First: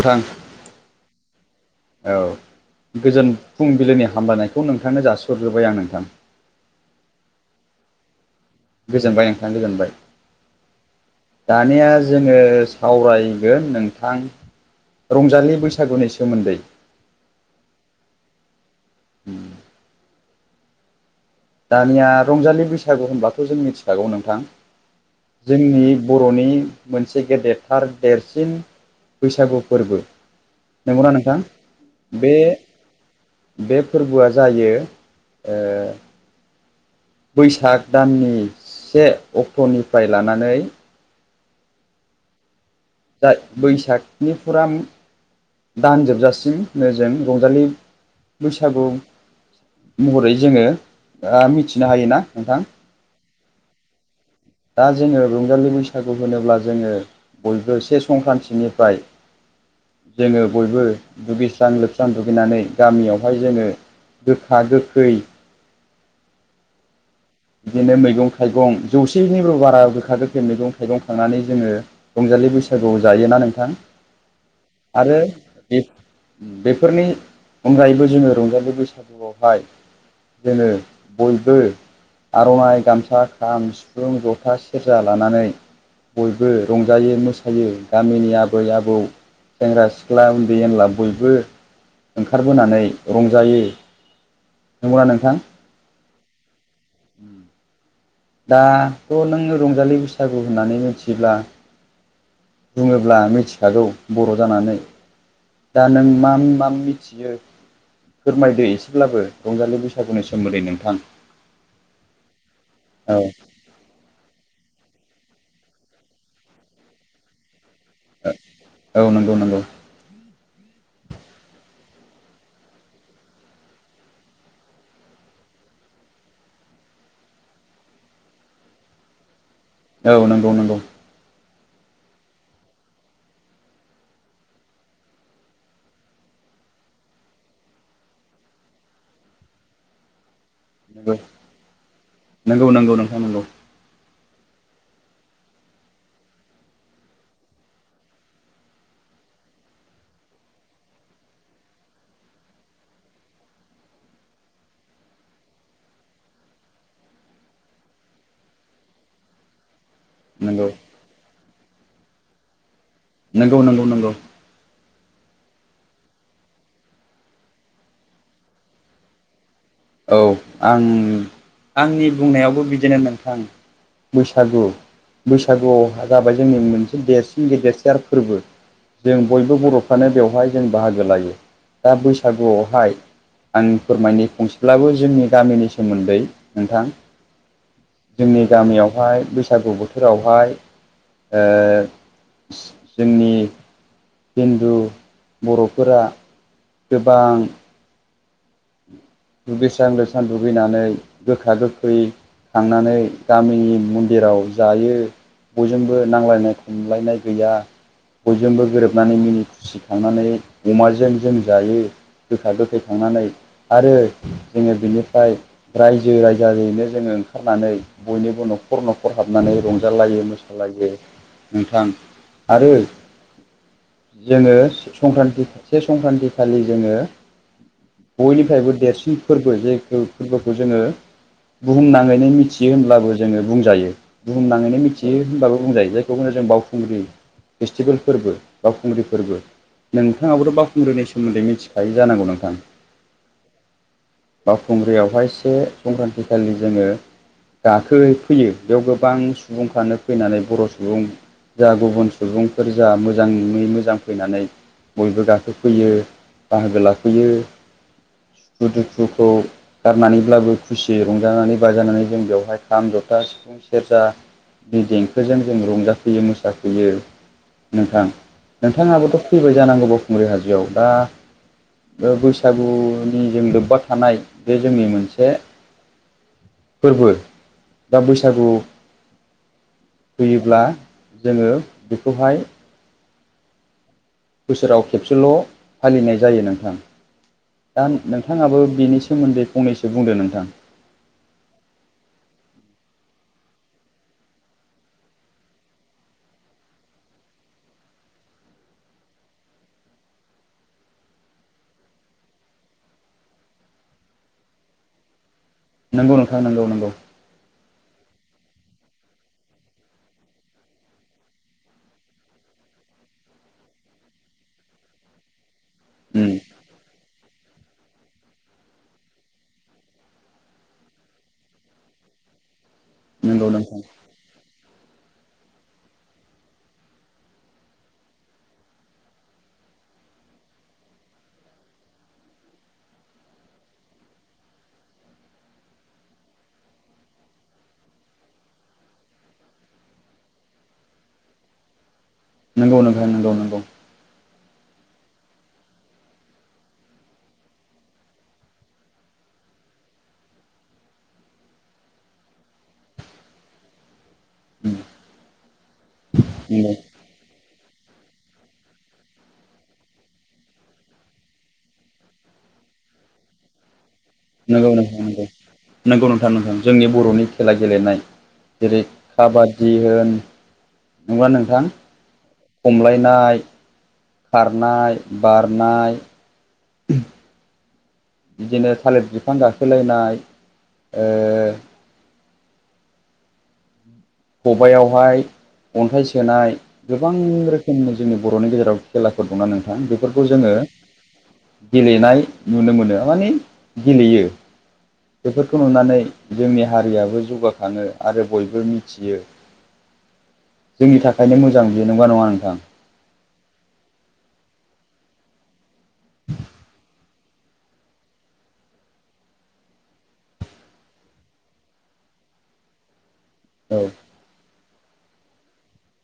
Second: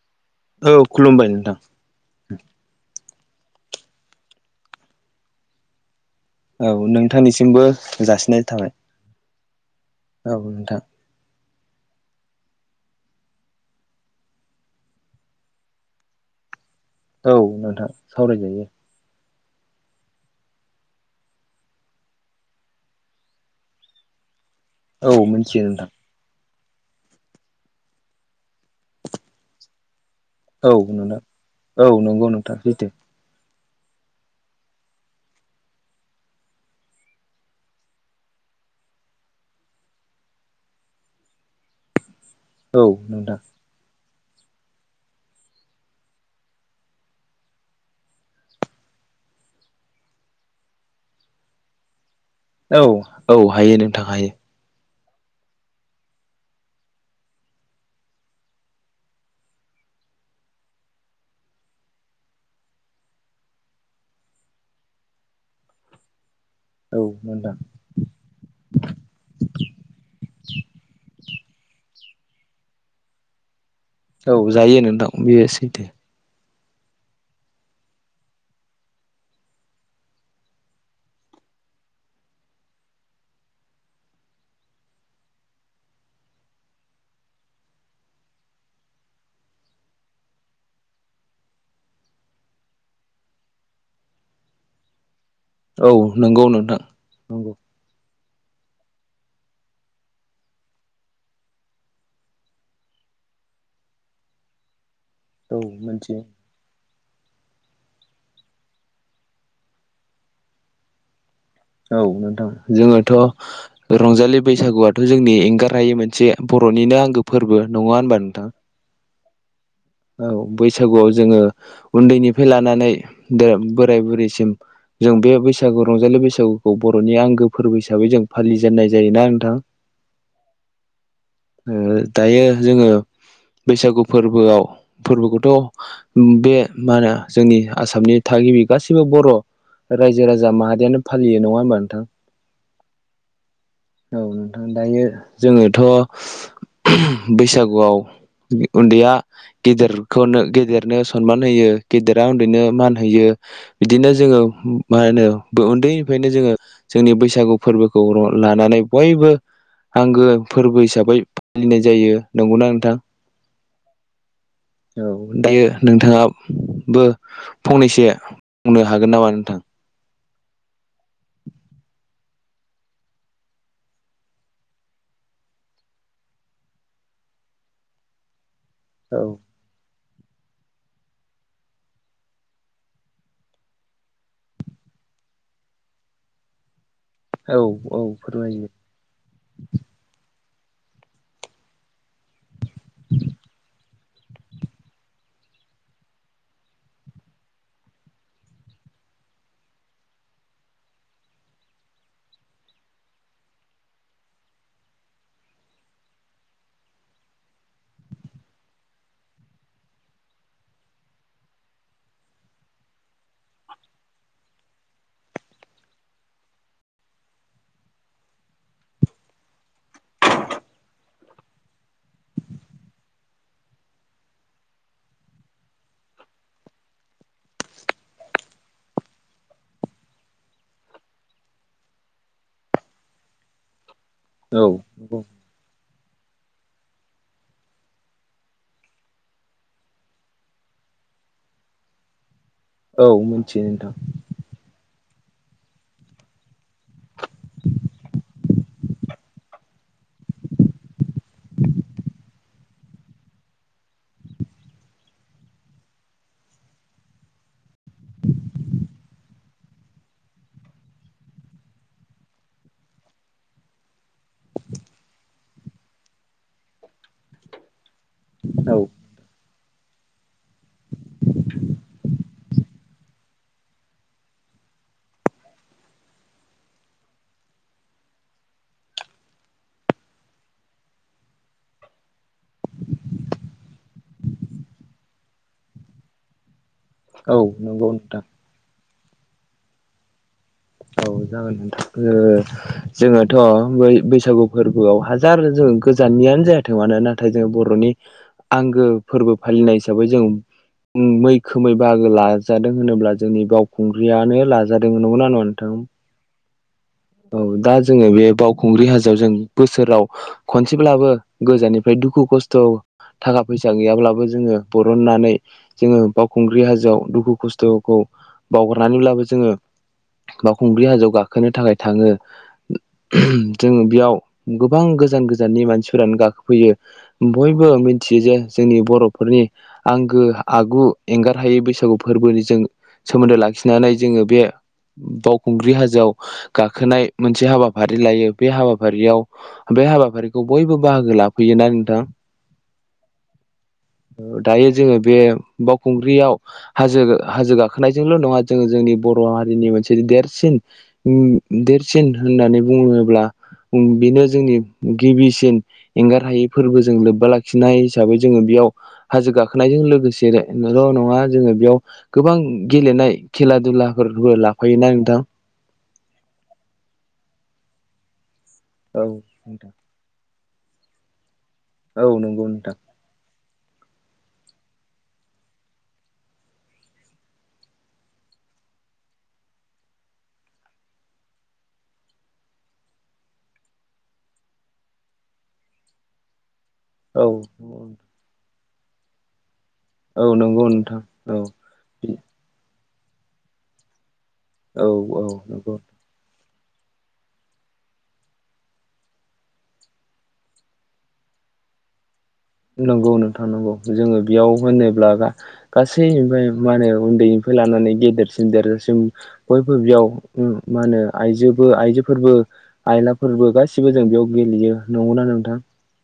नोंथां औ खुलुमबाय नोंथां औ । गोजोन फुंबिलिनि हामलानायखौ नोंथांनो जासिहरग्रोबाय आं नोंथां । औ नोंथांनिसिमबो जासिनाय थाबाय गोजोनबाय नोंथां गोजोनबाय औ नोंथां । दानिया जोङो सावरायगोन नोंथां । रंजालि बैसागुनि सोमोन्दै औ नोंथां सावरायजायो । उम दानिया रंजालि बैसागु होनब्लाथ' जों मिथिखागौ नोंथां औ । मिथियो नोंथां जोंनि बर'नि मोनसे गेदेरथार देरसिन बैसागु फोरबो औ नोंथां औ नंगौ बे नोंथां सैथो । बे फोरबोआ जायो ओ बैसाग दाननि से अक्ट'निफ्राय लानानै औ नोंथां [unintelligible] बैसागनि [unintelligible] दानजोबजासिम होनो जों रंजालि बैसागु महरै जोङो मिथिनो हायोना । औ-औ हायो नोंथां हायो । दा जोङो रंजालि बैसागु होनोब्ला जोङो बयबो से संक्रान्तिनिफ्राय जोङो बयबो दुगैस्रां लोबस्रां दुगैनानै गामियावहाय जोङो गोखा गोखै औ नोंथां बिदिनो मैगं थाइगं जौसेनिफ्राय बारा गोखा गोखै मैगं थाइगं खांनानै जोङो रंजालि बैसागुआव जायोना नोंथां । औ जायो नोंथां बे सैथो । बेफोरनि अनगायैबो जोङो रंजालि बैसागुआवहाय जोङो बयबो आर'नाइ गामसा खाम सिफुं जथा सेरजा लानानै बयबो रंजायो मोसायो गामिनि आबै आबौ सेंग्रा सिख्ला उन्दै एनला बयबो ओंखारबोनानै रंजायो। नंगौना नोंथां? औ नंगौ नोंथां नंगौ। दाथ नों रंजालि बैसागु होननानै मिथियोब्ला बुङोब्ला मिथिखागौ बर' जानानै औ दा नों मोनथियो मा मा मिथियो फोरमायदो एसेब्लाबो रंजालि बैसागुनि सोमोन्दै नोंथां। औ नोंथां जोङोथ औ रंजालि बैसागुआ थ' जोंनि एंगारायै मोनसे बर'निनो आंगो फोरबो नङा होनबा नोंथां। औ नंगौ नंगौ। औ बैसागुआव जोङो उन्दैनिफ्राय लानानै बोराय बुरैसिम जों बे बैसागु रंजालि बैसागुखौ बर'नि आंगो फोरबो हिसाबै जों फालिजेननाय जायो ना नोंथां। औ नंगौ नंगौ। ओ दायो जोङो बैसागु फोरबोआव फोरबोखौथ बे मा होनो जोंनि आसामनि थागिबि गाससिबो बर' रायजो राजा माहारियानो नंगौ फालियो नङा होमबा नोंथां? नंगौ नंगौ नोंथां नंगौ औ नोंथां दायो जोङोथ बैसागुआव उन्दैया गेदेरखौनो गेदेरनो सनमान होयो गेदेरा उन्दैनो मान होयो बिदिनो जोङो मा होनो उन्दैनिफ्रायनो जोङो जोंनि बैसागु फोरबोखौ लानानै बयबो आंगो नंगौ फोरबो हिसाबै फालिनाय जायो नंगौना नोंथां? नंगौ नंगौ नंगौ। औ दायो नोंथाङाबो फंनैसो बुंनो हागोन नामा नोंथां? औ आं आंनि बुंनायावबो बिदिनो नोंथां। बैसागु बैसागुआव जाबाय जोंनि मोनसे देरसिन गेदेरसार फोरबो। जों औ बयबो बर' फ्रानो बेवहाय जों बाहागो लायो दा बैसागुआवहाय आनि फोरमायनो फंसे ब्लाबो जोंनि गामिनि सोमोन्दै नोंथां। औ औ जोंनि फोरमायो गामियावहाय बैसागु बोथोरावहाय ओ जोंनि हिन्दु बर'फोरा गोबां दुगैस्रां लोबस्रां दुगैनानै गोखा गोखै थांनानै गामिनि मन्दिराव जायो। बयजोंबो नांलायनाय खमलायनाय गैया बयजोंबो गोरोबनानै मिनि खुसि खांनानै अमाजों जों जायो। गोखा गोखै खांनानै आरो जोङो बिनिफ्राय रायजो राजाजोंनो जोङो ओंखारनानै बयनिबो न'खर न'खर हाबनानै रंजालायो मोसालायो नोंथां आरो जोङो संक्रान्ति से संक्रान्ति खालि जोङो बयनिफ्रायबो देरसिन फोरबो जे फोरबोखौ जोङो बुहुमनाङैनो मिथियो होनब्लाबो जोङो बुंजायो औ बुहुमनाङैनो मिथियो नंगौ होनब्लााबबो बुंजायो बेखौनो जों बावखुंग्रि फेस्टिभेल फोरबो बावखुंग्रि फोरबो नोंथाङाबोथ बावखुंग्रिनि सोमोन्दै मिथिखायो जानांगौ नोंथां? औ नोंथां बाखुंग्रियाव बेहाय से संक्रान्ति खालि जोङो गाखो फैयो बेयाव गोबां सुबुंफ्रानो फैनानै बर' सुबुं जा गुबुन सुबुंफोर जा मोजाङै मोजां फैनानै बयबो गाखोफैयो बाहागो लाफैयो सुखु दुखुखौ गारनानैब्लाबो खुसियै रंजानानै बाजानानै जों बेवहाय खाम जथा सिफुं सेरजा नि देंखोजों जों रंजाफैयो मोसाफैयो नोंथां औ नोंथाङाबोथ' फैबाय जानांगौ बावखुंग्रि हाजोआव दा बे बैसागुनि नि जों लोब्बा थानाय बे जोंनि मोनसे फोरबो दा बैसागु होयोब्ला जोङो बेखौहाय बोसोराव खेबसेल फालिनाय जायो नोंथां औ दा नंगौ नोंथां नोंथाङाबो बिनि सोमोन्दै फंनैसो बुंदो नोंथां औ जागोनथां जोङोथ बैसागु फोरबोआव हाजार गोजाननियानो जायाथों मानो नाथाय जों बरनि आंगो फोरबो फालिनाय हिसाबै जों मैखोमै बाहागो लाजादों होनोब्ला जोंनि बावखुंग्रियानो लाजादों नंगौना नङा नोंथां नंगौ नोंथां नंगौ नंगौ औ दा जोङो बे बावखुंग्रि हाजोआव जों बोसोराव खनसेब्लाबो गोजाननिफ्राय दुखु खस्थ थाखा फैसा गैयाब्लाबो जोङो बरननानै जोङो बावखुंग्रि हाजोआव दुखु खस्थखौ बावगारनानैब्लाबो जोङो बावखुंग्रि हाजोआव गाखोनो थाखाय थाङो नंगौ जों नोंथां बेयाव गोबां गो जान गोजाननि मानसिफोरानो गाखोफैयो बयबो मिथियो जे जोंनि बरफोरनि आं गो आगु एंगार हायै बैसागु फोरबोनि जों सोमोन्दो लाखिनानै जोङो बे बावखुंग्रि हाजोआव गाखोनाय मोनसे हाबाफारि लायो बे हाबाफारियाव बे हाबाफारिखौ बयबो बाहागो लाफैयो नंगौ ना नोंथां नंगौ नोंथां नंगौ नंगौ दायो जोङो बे बावखुंग्रियाव हाजो हाजो गाखोनायजोंल नङा जोङो जोंनि बर' हारिनि मोनसे देरसिन उम देरसिन होननानै बुङोब्ला बेनो जोंनि उम गिबिसिन एंगार हायै फोरबो जों लोबबा लाखिनाय हिसाबै जोङो बेयाव हाजो गाखोनायजों लोगोसेल' नङा जोङो बेयाव गोबां गेलेनाय खेला दुलाफोर हो नंगौ नंगौ लाफायोना नोंथां नंगौ नंगौ नोंथा नंथां जोंनि बर'नि खेला गेलेनाय जेरै औ नोंथां काबादि होन नङा नोंथां औ नंगौ नोंथां खमलायनाय खारनाय बारनाय बिदिनो थालिर बिफां गाखोलायनाय ओ खबाइयावहाय अन्थाइ सोनाय गोबां औ रोखोमनि जोंनि बर'नि गेजेराव खेलाफोर दंना नोंथां औ बेफोरखौ जोङो नंगौ नोंथां औ गेलेनाय नुनो मोनो माने गेलेयो औ औ बेफोरखौ नंगौ नुनानै जोंनि हारियाबो जौगाखाङो आरो बयबो मि थियो जोंनि थाखायनो मोजां बे नंगौ ना नङा नोंथां नंगौ नों थां नंगौ जोङो बेयाव होनोब्ला गासै ओमफ्राय मा होनो उन्दैनिफ्राय लानानै गेदेर देरजासिम बयबो बेयाव मा होनो आइजोबो आइजोफोरबो आइ फोरबो औ गासिबो जों बेयाव गेलेयो नंगौना नोंथां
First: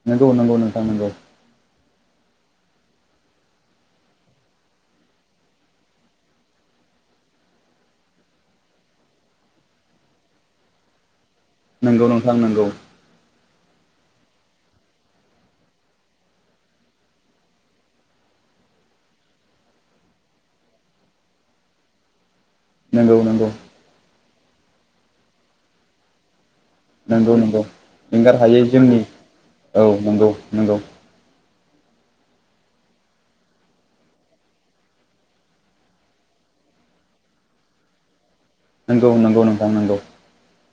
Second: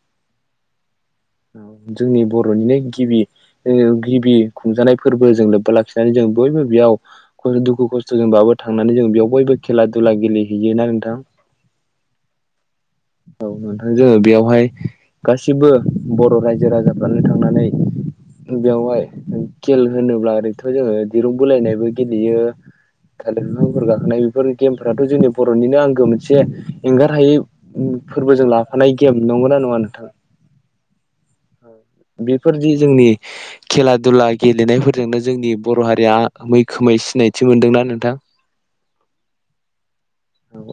नंगौ नंगौ नोंथां नोंगौ औ जोंनि बर'निनो गिबि गिबि खुंजानाय फोरबोजों लोब्बा लाखिनानै जों बयबो बेयाव दुखु खस्थजोंबाबो थांनानै जों बेयाव बयबो खेला दुला गेलेहैयोना नोंथां नोंगौ नोंथां नंगौ नोंथां जोङो बेयावहाय गासिबो बर रायजो राजाफ्रानो थांनानै बेवहाय खेल होनोब्ला ओरैथ जोङो दिरुं बोलायनायबो गेलेयो नंगौ थालिर नंगौ बिफांफोर गाखोनाय बेफोर गेमफोराथ जोंनि बरनिनो आंगो मोनसे एंगारहायै नंगौ नंगौ एंगार फोरबोजों हायै लाफानाय जोंनि गेम नंगौ नना नङा औ नोंथां नंगौ नंगौ बेफोरदि जोंनि खेला दुला गेलेनायफोरजोंनो जोंनि बर हारिया मैखोम सिनायथि मोनदोंना नोंथां नंगौ नंगौ नोंथां नंगौ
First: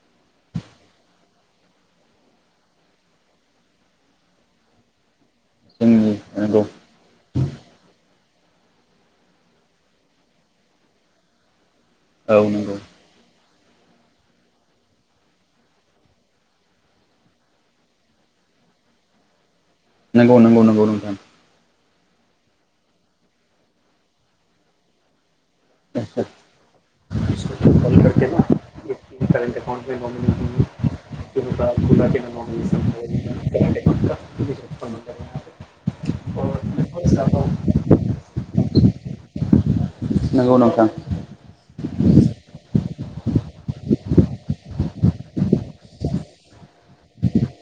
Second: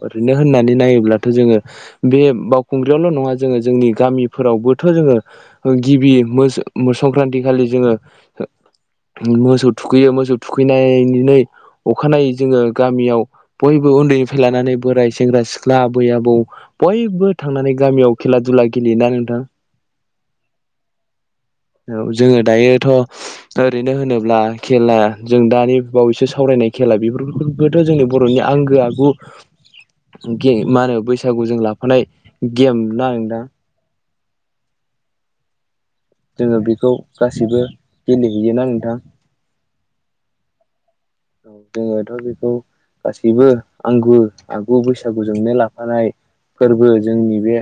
ओरैनो होननानै नायोब्ला थ' जोङो बे बावखुंग्रियावल' नङा जोङो जोंनि गामिफोरावबोथ' जोङो गिबि जोंनि मो नंगौ मो संक्रान्ति ओइदिखालि [unintelligible] जोङो मोसौ थुखैयो मोसौ थुखैनायनि अखानायै औ जोङो गामियाव बयबो उन्दैनिफ्राय लानानै बोराइ सेंग्रा सिख्ला आबै आबौ बयबो थांनानै गामियाव खेला दुला बा गेलेयोना नोंथा? नंगौ नंगौ नंगौ नोंथां औ जोङो दायोथ' ओरैनो होनोब्ला खेला जों दानि बावैसो सावरायनाय खेला बेफोरबोथ' जोंनि बर'नि आंगो आगु [unintelligible] मा होनो बैसागुजों लाफानाय गेम ना नदां जोङो बेखौ गासिबो गेलेहैयोना नोंथां? नंगौ नोंथां। औ जोङोथ' बेखौ गासैबो आंगो आगु बैसागुजोंनो लाफानाय फोरबो जोंनि बे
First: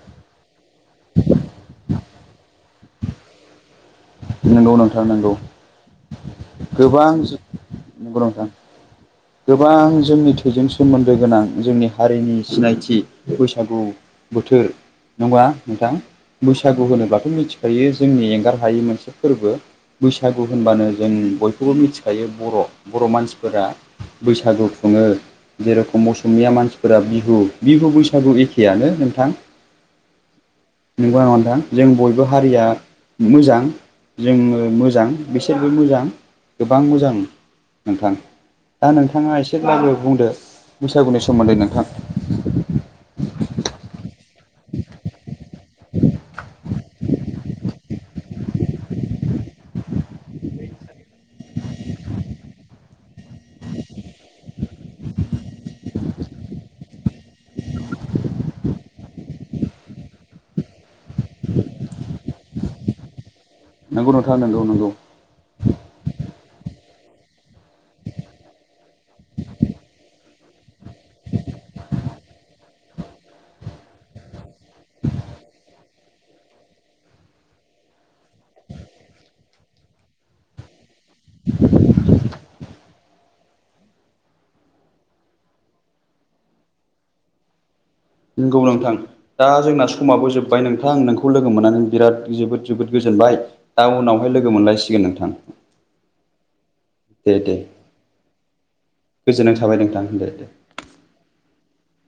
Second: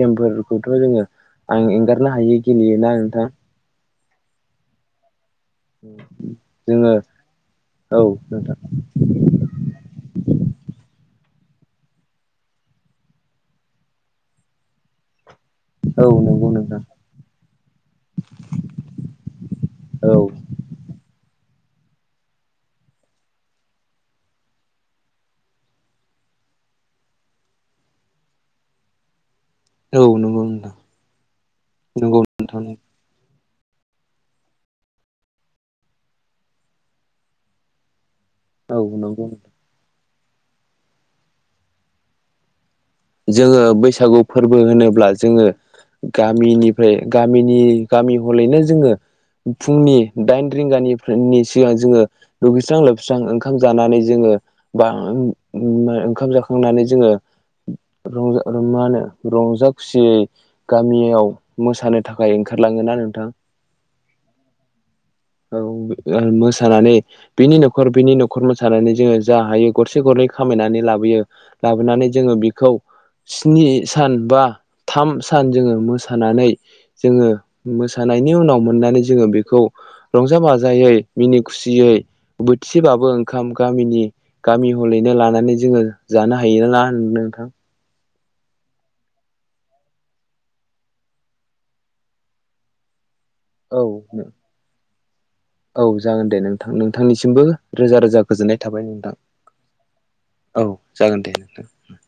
गेमफोरखौथ' जोङो आं एंगारनो हायो गेलेयोना नोंथां नोंगौ नोंथां नोंगौ जोङो नंगौ नोंथां गोबां जोंनि थैजों सोम मोन्दो गोनां जोंनि हारिनि सिनायथि बैसागु बोथोर नङा नोंथां औ नंगौ नोंथां बैसागु होनोब्लाथ' मिथिखायो जोंनि एंगार हायि मोनसे फोरबो औ बैसागु होनबानो जों बयखौबो मिथिखायो बर' बर' मानसिफोरा बैसागु खुङो जेरैखम असमिया मानसिफोरा बिहु बिहु बैसागु एखेआनो नोंथां औ नंगौ नोंथां नंगौ नोंथां जों नंगौ बयबो नोंथां हारिया नंगौ मोजां जोङो मोजां बिसोरबो मोजां गोबां मोजां नोंथां दा औ नंगौ नोंथाङा एसेब्लाबो बुंदो बैसागुनि सोमोन्दै नोंथां जोङो बैसागु फोरबो होनोब्ला जोङो गामिनिफ्राय गामिनि गामि हलैनो जोङो फुंनि दाइन रिंगानिनि सिगां जोङो दुगैस्रां लोबस्रां ओंखाम जानानै जोङो [unintelligible] बा ओंखाम जाखांनानै जोङो [unintelligible] मा होनो रंजा खुसियै गामियाव मोसानो थाखाय ओंखारला ङो ना नोंथां नोंगौ नोंथा नंगौ नंगौ औ मोसानानै बिनि न'खर बिनि न'खर मोसानानै जोङो जा हायो गरसे गरनै खामायनानै लाबोयो लाबोनानै जोङो बेखौ स्नि सान बा थाम सान जोङो मोसानानै जोङो मोसानायनि उनाव मोननानै जोङो बेखौ रंजा बाजायै मिनि खुसियै बोथिसेबाबो ओंखाम गामिनि गामि हलैनो लानानै जोङो जानो हायोना नोंथां नंगौ नोंथां दा जोंना समाबो जोब्बाय नोंथां नोंखौ लोगो मोननानै बिराद जोबोद जोबोद गो जोनबाय औ दा उनावहाय लोगो मोनलायसिगोन नोंथां औ जागोन दे नोंथां दे नोंथांनिसिमबो दे रोजा रोजा गोजोननाय थाबाय नोंथां गोजोननाय थाबाय नोंथां दे दे औ जागोन दे नोंथां